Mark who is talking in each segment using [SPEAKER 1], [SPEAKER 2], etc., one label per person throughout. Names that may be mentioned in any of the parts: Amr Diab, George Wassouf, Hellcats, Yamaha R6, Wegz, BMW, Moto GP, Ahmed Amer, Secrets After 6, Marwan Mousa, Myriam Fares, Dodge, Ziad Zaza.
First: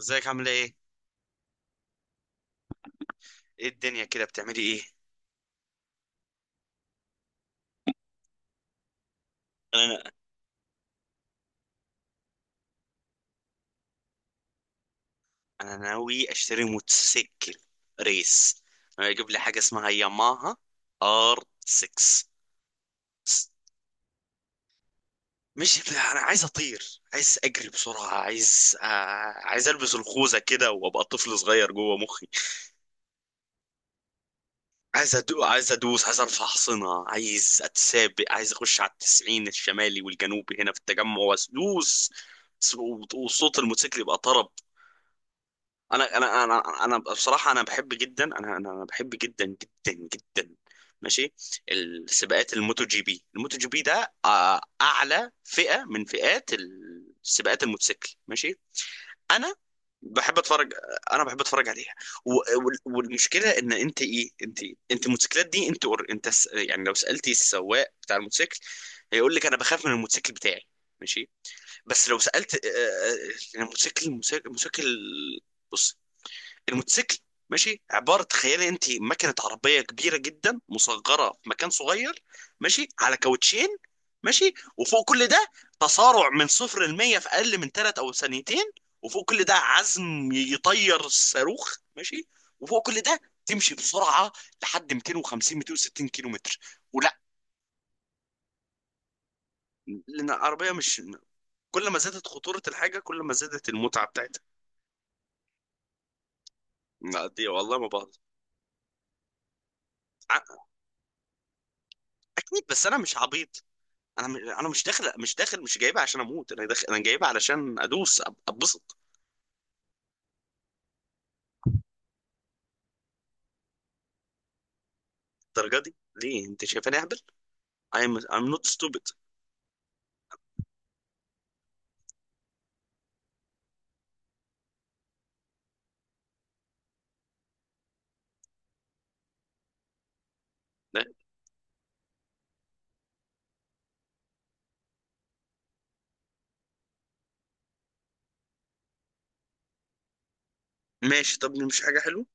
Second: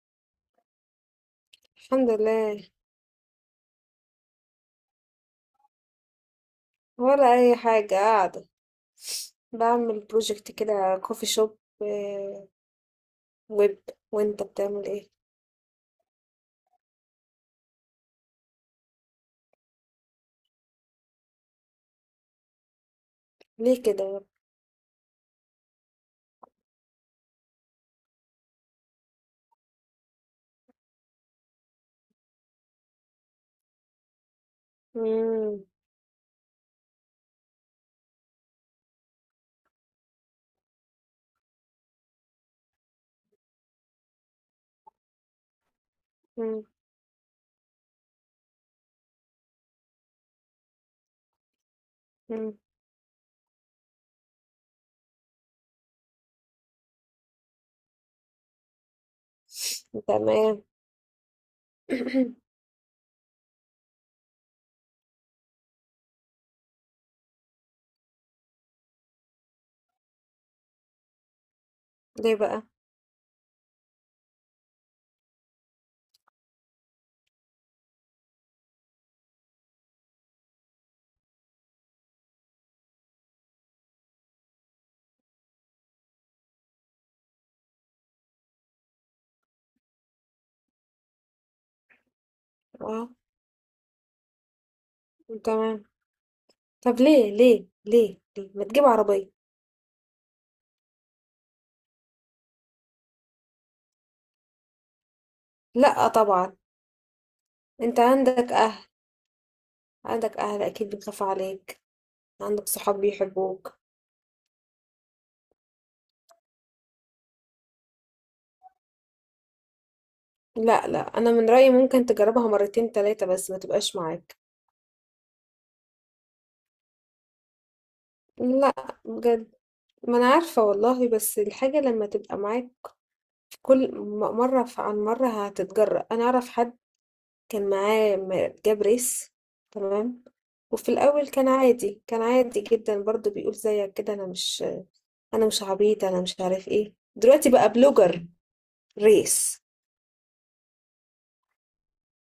[SPEAKER 1] ازيك، عامله ايه؟
[SPEAKER 2] الحمد لله.
[SPEAKER 1] ايه الدنيا كده، بتعملي ايه؟
[SPEAKER 2] ولا اي حاجه، قاعده بعمل
[SPEAKER 1] انا
[SPEAKER 2] بروجكت كده، كوفي شوب ويب. وانت بتعمل ايه؟
[SPEAKER 1] انا ناوي اشتري موتوسيكل ريس. انا اجيب لي حاجه اسمها ياماها ار 6.
[SPEAKER 2] ليه كده يا.
[SPEAKER 1] مش انا عايز اطير، عايز اجري بسرعه، عايز عايز البس الخوذه كده وابقى طفل صغير جوه مخي.
[SPEAKER 2] مم.
[SPEAKER 1] عايز ادوس، عايز ارفع حصنه، عايز اتسابق، عايز اخش على التسعين الشمالي والجنوبي هنا في التجمع وادوس. وصوت الموتوسيكل يبقى طرب. انا انا
[SPEAKER 2] مم.
[SPEAKER 1] انا انا بصراحه، انا بحب جدا. انا بحب جدا جدا جدا. ماشي. السباقات
[SPEAKER 2] مم.
[SPEAKER 1] الموتو جي بي، الموتو جي بي ده اعلى فئه من فئات السباقات الموتوسيكل. ماشي. انا بحب
[SPEAKER 2] تمام.
[SPEAKER 1] اتفرج، انا بحب اتفرج عليها. و- والمشكله ان انت ايه؟ انت انت الموتوسيكلات دي، انت يعني لو سالتي السواق بتاع الموتوسيكل، هيقول لك انا بخاف من الموتوسيكل بتاعي. ماشي. بس لو
[SPEAKER 2] ليه بقى؟
[SPEAKER 1] سالت، الموتوسيكل، بص، الموتوسيكل ماشي. عباره، تخيلي انت مكنه عربيه كبيره جدا مصغره في مكان صغير، ماشي، على كاوتشين، ماشي، وفوق كل ده تسارع من صفر ل 100 في اقل من 3 او ثانيتين. وفوق كل ده عزم يطير الصاروخ، ماشي. وفوق كل
[SPEAKER 2] اه.
[SPEAKER 1] ده تمشي بسرعه لحد 250
[SPEAKER 2] تمام.
[SPEAKER 1] 260 كيلو متر.
[SPEAKER 2] طب
[SPEAKER 1] ولا،
[SPEAKER 2] ليه ما تجيب عربيه؟
[SPEAKER 1] لان العربيه مش، كل ما زادت خطوره الحاجه كل ما زادت المتعه بتاعتها.
[SPEAKER 2] لا طبعا.
[SPEAKER 1] لا دي والله ما
[SPEAKER 2] انت
[SPEAKER 1] بهزر.
[SPEAKER 2] عندك اهل، عندك
[SPEAKER 1] ع-
[SPEAKER 2] اهل اكيد بيخافوا عليك.
[SPEAKER 1] اكيد،
[SPEAKER 2] عندك
[SPEAKER 1] بس انا
[SPEAKER 2] صحاب
[SPEAKER 1] مش عبيط.
[SPEAKER 2] بيحبوك.
[SPEAKER 1] انا مش داخل، مش داخل، مش جايبها عشان اموت، انا داخل، انا جايبها علشان ادوس، اتبسط
[SPEAKER 2] لا، لا، انا من رايي ممكن تجربها مرتين تلاتة، بس ما تبقاش معاك.
[SPEAKER 1] الدرجه دي. ليه، انت شايفاني اهبل؟ I'm not
[SPEAKER 2] لا.
[SPEAKER 1] stupid.
[SPEAKER 2] بجد. ما أنا عارفة والله، بس الحاجة لما تبقى معاك في كل مرة عن مرة هتتجرأ. أنا أعرف حد كان معاه جاب ريس. تمام. وفي
[SPEAKER 1] لا.
[SPEAKER 2] الأول كان عادي جدا برضو، بيقول زيك كده: أنا مش عبيط، أنا مش عارف إيه. دلوقتي بقى بلوجر ريس.
[SPEAKER 1] ماشي، طب مش حاجه حلوه.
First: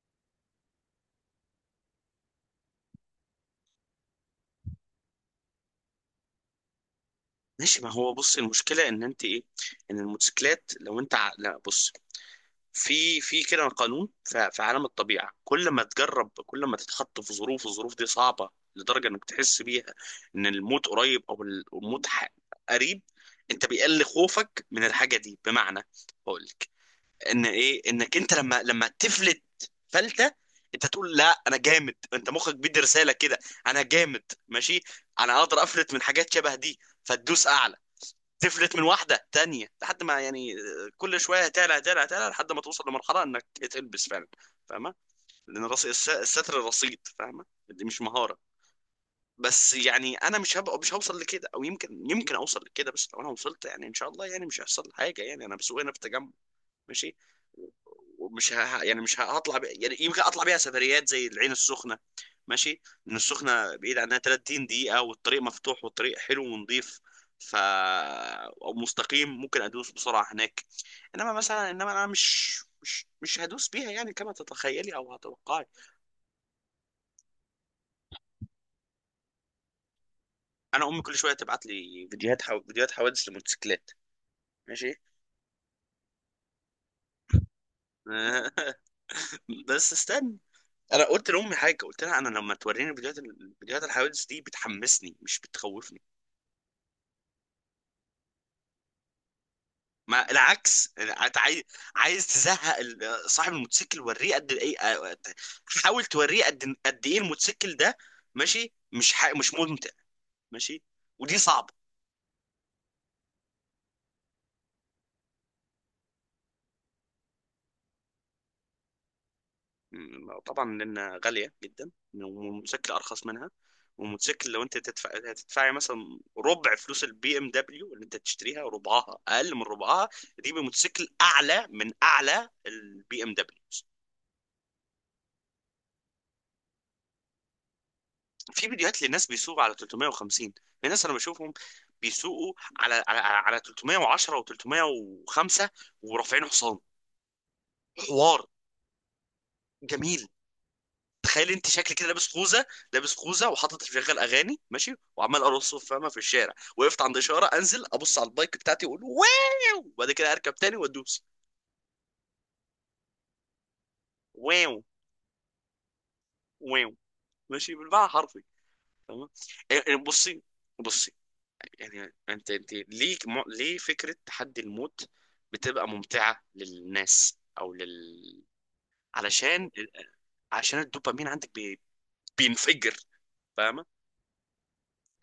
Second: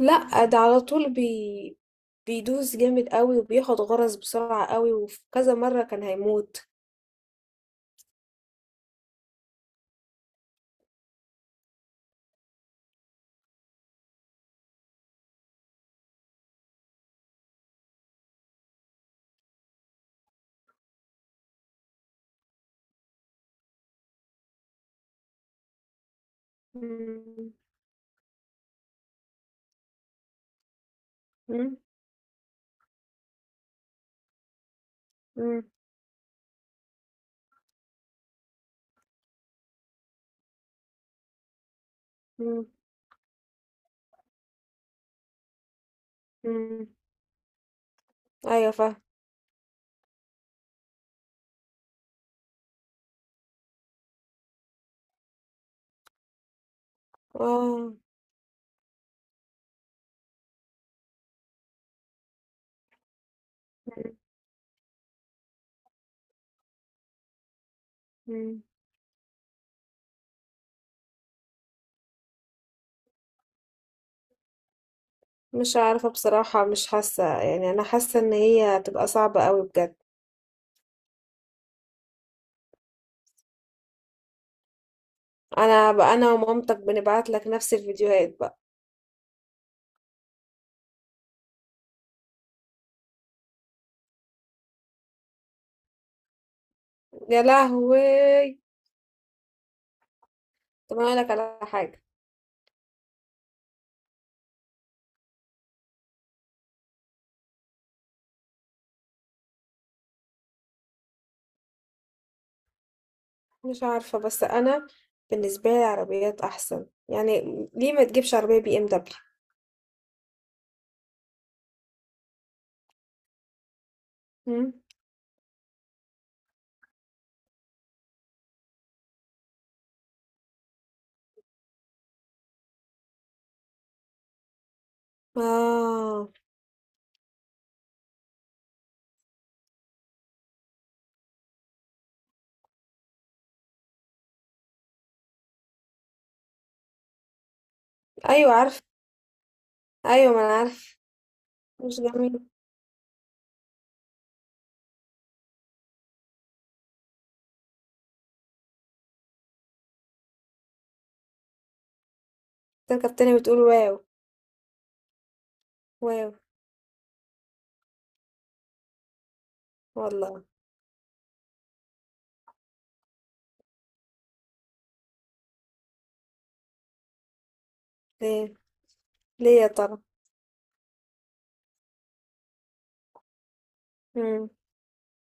[SPEAKER 2] لأ ده على طول بيدوس جامد قوي، وبياخد غرز بسرعة قوي، وفي كذا مرة كان هيموت.
[SPEAKER 1] ماشي، ما هو بص، المشكله ان انت ايه، ان الموتوسيكلات لو انت لا، بص، في كده قانون في عالم الطبيعه، كل ما تجرب، كل ما تتحط في ظروف، الظروف دي صعبه لدرجه انك تحس بيها ان الموت قريب، او الموت قريب، انت بيقل خوفك من الحاجه دي. بمعنى، هقول لك ان
[SPEAKER 2] مم.
[SPEAKER 1] ايه، انك انت لما تفلت فلتة، انت تقول لا انا
[SPEAKER 2] مم.
[SPEAKER 1] جامد، انت مخك بيدي رسالة كده، انا جامد، ماشي، انا اقدر
[SPEAKER 2] مم.
[SPEAKER 1] افلت من حاجات شبه دي. فتدوس اعلى، تفلت من واحدة تانية، لحد ما يعني كل شوية تعلى تعلى تعلى لحد ما
[SPEAKER 2] مم.
[SPEAKER 1] توصل لمرحلة انك تلبس فعلا. فاهمة؟ لان الستر
[SPEAKER 2] مم.
[SPEAKER 1] رصيد، فاهمة، دي مش مهارة.
[SPEAKER 2] أيوة فاهمة.
[SPEAKER 1] بس يعني انا مش هبقى، مش هوصل لكده، او يمكن اوصل لكده، بس لو انا وصلت يعني ان شاء الله يعني مش هيحصل لي حاجة، يعني انا بسوق هنا في التجمع، ماشي،
[SPEAKER 2] اه.
[SPEAKER 1] يعني مش هطلع ب... يعني يمكن اطلع بيها سفريات زي العين السخنه. ماشي، لان السخنه بعيد عنها 30 دقيقه، والطريق مفتوح والطريق حلو ونظيف، ف
[SPEAKER 2] مم.
[SPEAKER 1] او مستقيم، ممكن ادوس بسرعه هناك. انما مثلا، انما انا مش هدوس بيها يعني كما تتخيلي او هتوقعي.
[SPEAKER 2] مش عارفة بصراحة، مش حاسة يعني، أنا حاسة إن هي هتبقى صعبة قوي بجد.
[SPEAKER 1] انا امي كل شويه تبعت لي فيديوهات، فيديوهات حوادث لموتوسيكلات. ماشي.
[SPEAKER 2] أنا بقى أنا ومامتك بنبعت لك نفس الفيديوهات بقى.
[SPEAKER 1] بس استنى، انا قلت لامي حاجه، قلت لها انا لما توريني فيديوهات، فيديوهات الحوادث دي بتحمسني مش بتخوفني.
[SPEAKER 2] يا لهوي.
[SPEAKER 1] ما العكس،
[SPEAKER 2] طب أنا أقولك
[SPEAKER 1] انت
[SPEAKER 2] على
[SPEAKER 1] عايز
[SPEAKER 2] حاجة.
[SPEAKER 1] عايز تزهق صاحب الموتوسيكل، وريه قد ايه، حاول توريه قد ايه الموتوسيكل ده. ماشي، مش ممتع. ماشي، ودي صعبه.
[SPEAKER 2] مش عارفة، بس أنا بالنسبة لي العربيات أحسن يعني. ليه ما تجيبش عربية بي إم دبليو؟
[SPEAKER 1] طبعا، لأنها غالية جدا والموتوسيكل أرخص منها. والموتوسيكل لو أنت تدفع، هتدفعي مثلا ربع فلوس البي ام دبليو اللي أنت تشتريها، ربعها، أقل من ربعها، دي بموتوسيكل أعلى من أعلى البي ام دبليو.
[SPEAKER 2] آه.
[SPEAKER 1] في فيديوهات لناس بيسوقوا على 350، في ناس أنا بشوفهم بيسوقوا على 310 و305، ورافعين حصان حوار
[SPEAKER 2] أيوة عارفة.
[SPEAKER 1] جميل.
[SPEAKER 2] أيوة ما أنا عارفة.
[SPEAKER 1] تخيل انت شكل
[SPEAKER 2] مش
[SPEAKER 1] كده لابس
[SPEAKER 2] جميل.
[SPEAKER 1] خوذه، لابس خوذه وحاطط شغال اغاني، ماشي، وعمال ارقص، فاهمه، في الشارع وقفت عند اشاره، انزل ابص على البايك بتاعتي واقول واو، وبعد كده اركب تاني وادوس.
[SPEAKER 2] تركب تاني بتقول واو؟
[SPEAKER 1] واو.
[SPEAKER 2] واو.
[SPEAKER 1] واو. ماشي، بالمعنى حرفي. تمام. يعني بصي
[SPEAKER 2] والله.
[SPEAKER 1] بصي يعني انت ليه ليه فكره تحدي الموت بتبقى ممتعه للناس او لل...
[SPEAKER 2] ليه؟ ليه يا
[SPEAKER 1] علشان
[SPEAKER 2] ترى؟
[SPEAKER 1] عشان الدوبامين عندك بينفجر. فاهمه؟
[SPEAKER 2] مم.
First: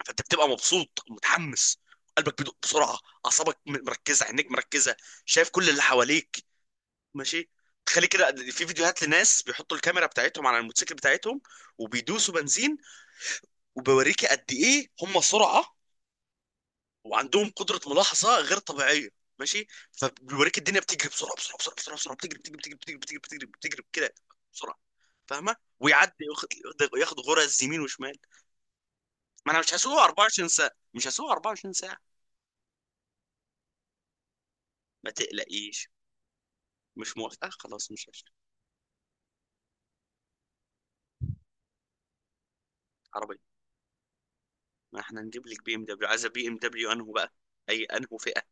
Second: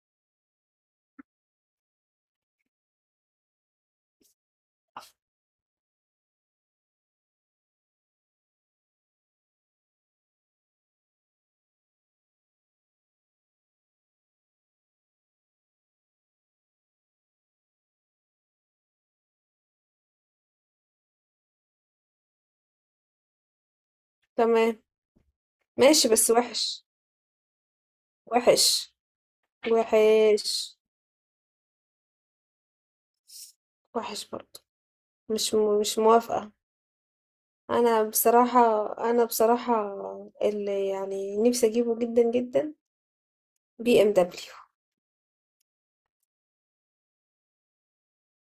[SPEAKER 1] فانت بتبقى مبسوط متحمس، قلبك بيدق بسرعه، اعصابك مركزه، عينيك مركزه، شايف كل اللي حواليك. ماشي. تخلي كده، في فيديوهات لناس بيحطوا الكاميرا بتاعتهم على الموتوسيكل بتاعتهم وبيدوسوا بنزين، وبيوريك قد ايه هم سرعه، وعندهم قدره ملاحظه غير طبيعيه. ماشي. فبيوريك الدنيا بتجري بسرعه بسرعه بسرعه بسرعه، بسرعة، بتجري بتجري بتجري بتجري بتجري بتجري بتجري كده
[SPEAKER 2] تمام.
[SPEAKER 1] بسرعه. فاهمه؟
[SPEAKER 2] ماشي
[SPEAKER 1] ويعدي
[SPEAKER 2] بس
[SPEAKER 1] ياخد،
[SPEAKER 2] وحش.
[SPEAKER 1] ياخد غرز يمين وشمال.
[SPEAKER 2] وحش.
[SPEAKER 1] ما انا مش هسوق
[SPEAKER 2] وحش.
[SPEAKER 1] 24 ساعه، مش هسوق 24 ساعه،
[SPEAKER 2] وحش برضه.
[SPEAKER 1] ما تقلقيش.
[SPEAKER 2] مش موافقة.
[SPEAKER 1] مش موافقة، خلاص
[SPEAKER 2] انا
[SPEAKER 1] مش هشتري
[SPEAKER 2] بصراحة انا بصراحة اللي يعني نفسي اجيبه جدا جدا،
[SPEAKER 1] عربية.
[SPEAKER 2] بي ام دبليو.
[SPEAKER 1] ما احنا نجيب لك بي ام دبليو. عايزة بي ام دبليو انه بقى، اي انه فئة؟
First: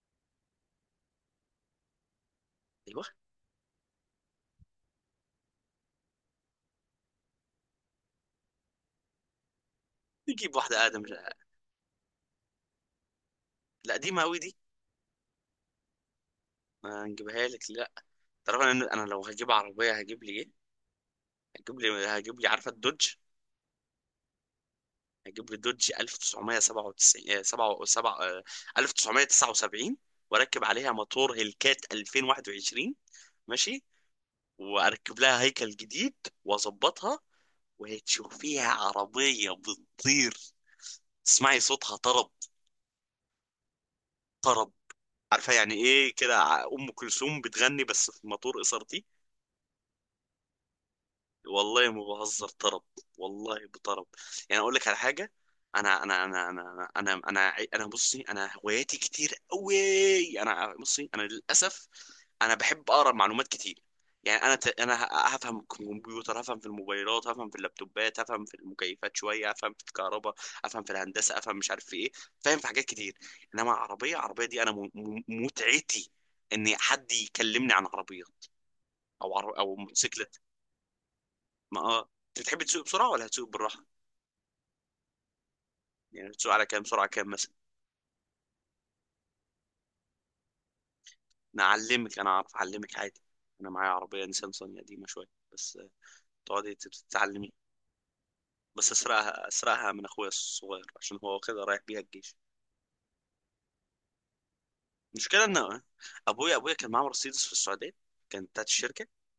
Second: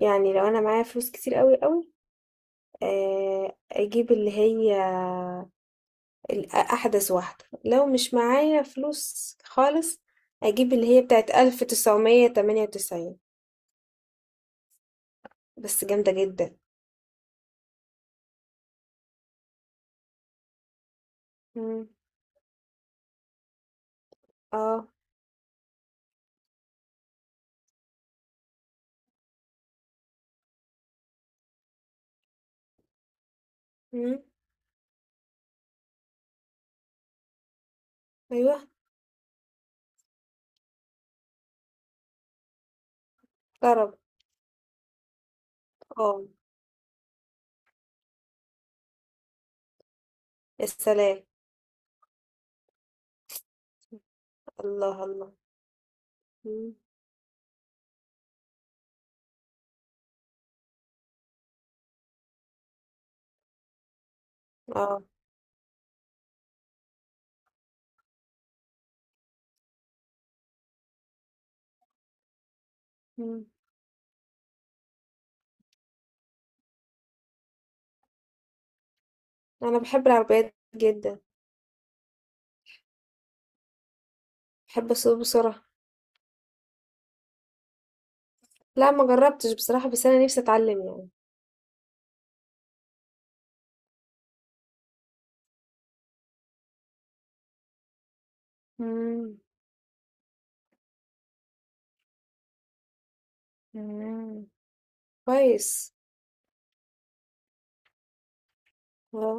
[SPEAKER 2] يعني لو انا معايا فلوس كتير قوي قوي،
[SPEAKER 1] ايوه،
[SPEAKER 2] اجيب اللي هي احدث واحدة. لو مش معايا فلوس خالص
[SPEAKER 1] نجيب
[SPEAKER 2] اجيب اللي
[SPEAKER 1] واحدة
[SPEAKER 2] هي
[SPEAKER 1] ادم.
[SPEAKER 2] بتاعت 1998.
[SPEAKER 1] لا دي قوي دي،
[SPEAKER 2] بس جامدة جدا.
[SPEAKER 1] ما نجيبها لك. لا طبعا، انا لو هجيب عربية، هجيب لي ايه؟ هجيب
[SPEAKER 2] مم.
[SPEAKER 1] لي هجيب لي عارفة الدوج؟
[SPEAKER 2] اه.
[SPEAKER 1] هجيب لي دوج 1997، 7، 7، 1979، واركب عليها موتور هيلكات 2021، ماشي،
[SPEAKER 2] مم.
[SPEAKER 1] واركب لها هيكل جديد، واظبطها،
[SPEAKER 2] ايوه.
[SPEAKER 1] وهتشوفيها عربية بتطير. تسمعي صوتها طرب.
[SPEAKER 2] طرب.
[SPEAKER 1] طرب. عارفه يعني ايه
[SPEAKER 2] اه.
[SPEAKER 1] كده، ام كلثوم بتغني بس في مطور اسرتي.
[SPEAKER 2] السلام.
[SPEAKER 1] والله ما بهزر، طرب، والله بطرب. يعني اقول لك على
[SPEAKER 2] الله الله.
[SPEAKER 1] حاجه، انا انا انا انا
[SPEAKER 2] مم.
[SPEAKER 1] انا انا انا أنا بصي، انا هواياتي كتير قوي، انا بصي، انا للاسف، انا بحب اقرا معلومات كتير. يعني انا،
[SPEAKER 2] اه.
[SPEAKER 1] هفهم في الكمبيوتر، هفهم في الموبايلات، هفهم في اللابتوبات، هفهم في المكيفات، شويه افهم في الكهرباء، افهم في الهندسه، افهم مش عارف في ايه، فاهم في حاجات كتير.
[SPEAKER 2] مم.
[SPEAKER 1] انما عربيه، عربيه دي انا، متعتي ان حد يكلمني عن عربيات، او
[SPEAKER 2] انا بحب
[SPEAKER 1] موتوسيكل.
[SPEAKER 2] العربيات جدا.
[SPEAKER 1] ما اه، انت بتحب تسوق بسرعه ولا هتسوق بالراحه؟
[SPEAKER 2] بحب اسوق بسرعه.
[SPEAKER 1] يعني بتسوق على كام سرعه، كام مثلا؟
[SPEAKER 2] لا ما جربتش بصراحه، بس انا نفسي اتعلم يعني.
[SPEAKER 1] انا اعلمك، انا اعرف اعلمك عادي، انا معايا عربيه نيسان صني قديمه شويه، بس تقعدي تتعلمي، بس
[SPEAKER 2] مم.
[SPEAKER 1] اسرقها، اسرقها من اخويا الصغير عشان هو واخدها رايح بيها الجيش.
[SPEAKER 2] مم.
[SPEAKER 1] المشكله ان
[SPEAKER 2] كويس.
[SPEAKER 1] ابويا، ابويا كان معاه مرسيدس في السعوديه، كانت بتاعت الشركه،
[SPEAKER 2] اه.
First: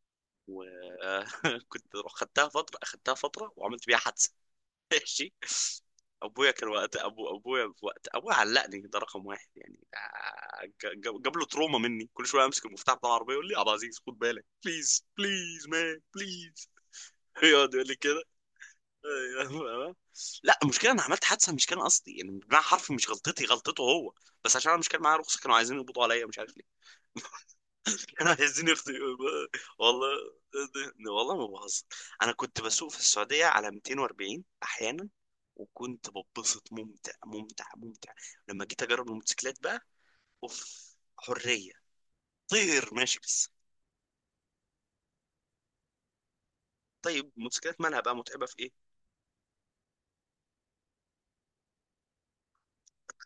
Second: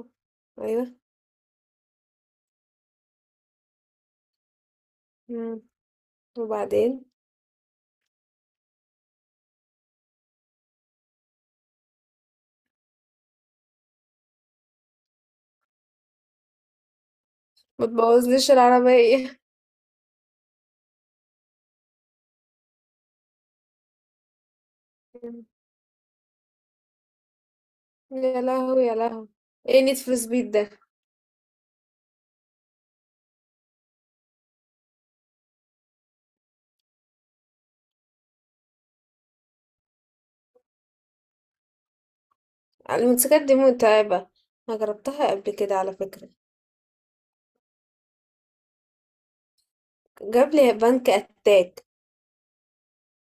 [SPEAKER 2] ايوه.
[SPEAKER 1] وكنت خدتها فتره، اخدتها فتره وعملت بيها حادثه. ماشي.
[SPEAKER 2] مم.
[SPEAKER 1] ابويا كان وقت
[SPEAKER 2] وبعدين؟
[SPEAKER 1] ابويا، في وقت ابويا علقني ده رقم واحد يعني، جاب له تروما مني، كل شويه امسك المفتاح بتاع العربيه يقول لي يا عبد العزيز خد بالك، بليز بليز مان بليز. يقعد
[SPEAKER 2] ما
[SPEAKER 1] يقول لي كده.
[SPEAKER 2] تبوظليش العربيه.
[SPEAKER 1] أيوة. لا، المشكله انا عملت حادثه مش كان قصدي، يعني بمعنى حرفي مش غلطتي، غلطته هو، بس عشان انا مش كان معايا رخصه
[SPEAKER 2] مم.
[SPEAKER 1] كانوا عايزين يقبضوا عليا، مش عارف ليه، كانوا
[SPEAKER 2] يا
[SPEAKER 1] عايزين
[SPEAKER 2] لهوي يا
[SPEAKER 1] يخطئوا.
[SPEAKER 2] لهوي. ايه نيد
[SPEAKER 1] والله،
[SPEAKER 2] فور سبيد ده؟
[SPEAKER 1] والله ما بهزر، انا كنت بسوق في السعوديه على 240 احيانا، وكنت ببسط، ممتع ممتع ممتع. لما جيت اجرب الموتوسيكلات بقى، اوف، حريه، طير، ماشي
[SPEAKER 2] الموتوسيكلات
[SPEAKER 1] بس.
[SPEAKER 2] دي متعبه. انا جربتها قبل كده على فكره.
[SPEAKER 1] طيب الموتوسيكلات مالها بقى متعبه في ايه؟
[SPEAKER 2] جاب لي بنك اتاك.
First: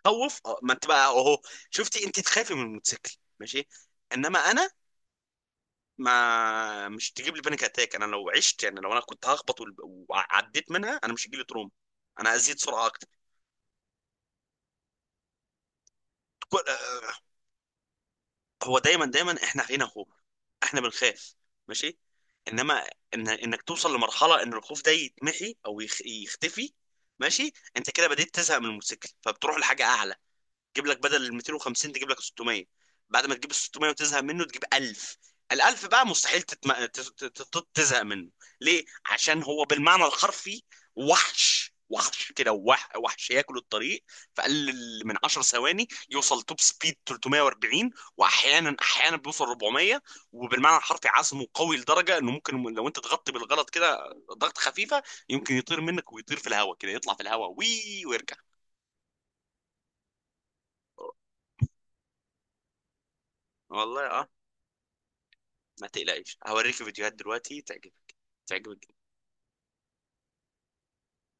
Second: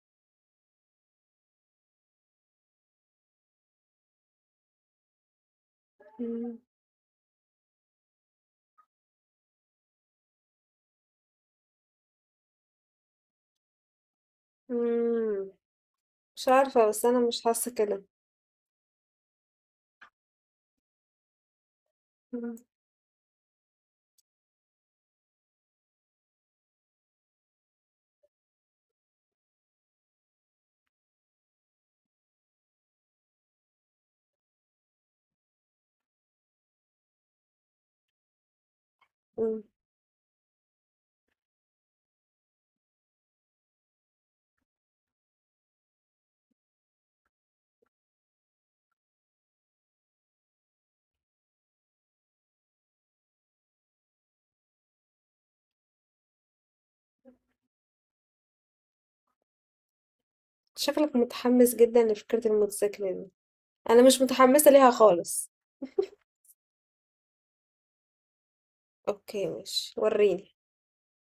[SPEAKER 1] خوف، اه، ما انت بقى اهو، شفتي؟ انت تخافي من الموتوسيكل، ماشي. انما انا،
[SPEAKER 2] مم.
[SPEAKER 1] ما مش تجيب لي بانيك اتاك، انا لو عشت يعني، لو انا كنت هخبط وعديت منها، انا مش هيجي لي تروما، انا ازيد سرعه اكتر.
[SPEAKER 2] مم. مش عارفه، بس انا مش حاسه كده.
[SPEAKER 1] هو دايما دايما احنا فينا خوف، احنا بنخاف، ماشي، انما إن انك توصل لمرحله ان الخوف ده يتمحي او يختفي. ماشي، انت كده بديت تزهق من الموتوسيكل، فبتروح لحاجه اعلى، تجيب لك بدل ال 250، تجيب لك 600. بعد ما تجيب ال 600 وتزهق منه، تجيب 1000. الألف بقى مستحيل تتم... ت- ت- ت- تزهق منه. ليه؟ عشان
[SPEAKER 2] مم.
[SPEAKER 1] هو بالمعنى الحرفي وحش، وحش كده، وحش، ياكل الطريق. في أقل من 10 ثواني يوصل توب سبيد 340. وأحيانا بيوصل 400. وبالمعنى الحرفي عزمه قوي لدرجة إنه ممكن لو أنت تغطي بالغلط كده ضغط خفيفة، يمكن يطير منك، ويطير في الهواء كده، يطلع في الهواء ويرجع.
[SPEAKER 2] شكلك متحمس جدا لفكرة الموتوسيكل دي. انا
[SPEAKER 1] والله
[SPEAKER 2] مش
[SPEAKER 1] اه،
[SPEAKER 2] متحمسة ليها خالص.
[SPEAKER 1] ما تقلقش، هوريك فيديوهات دلوقتي تعجبك. تعجبك.
[SPEAKER 2] اوكي، ماشي وريني.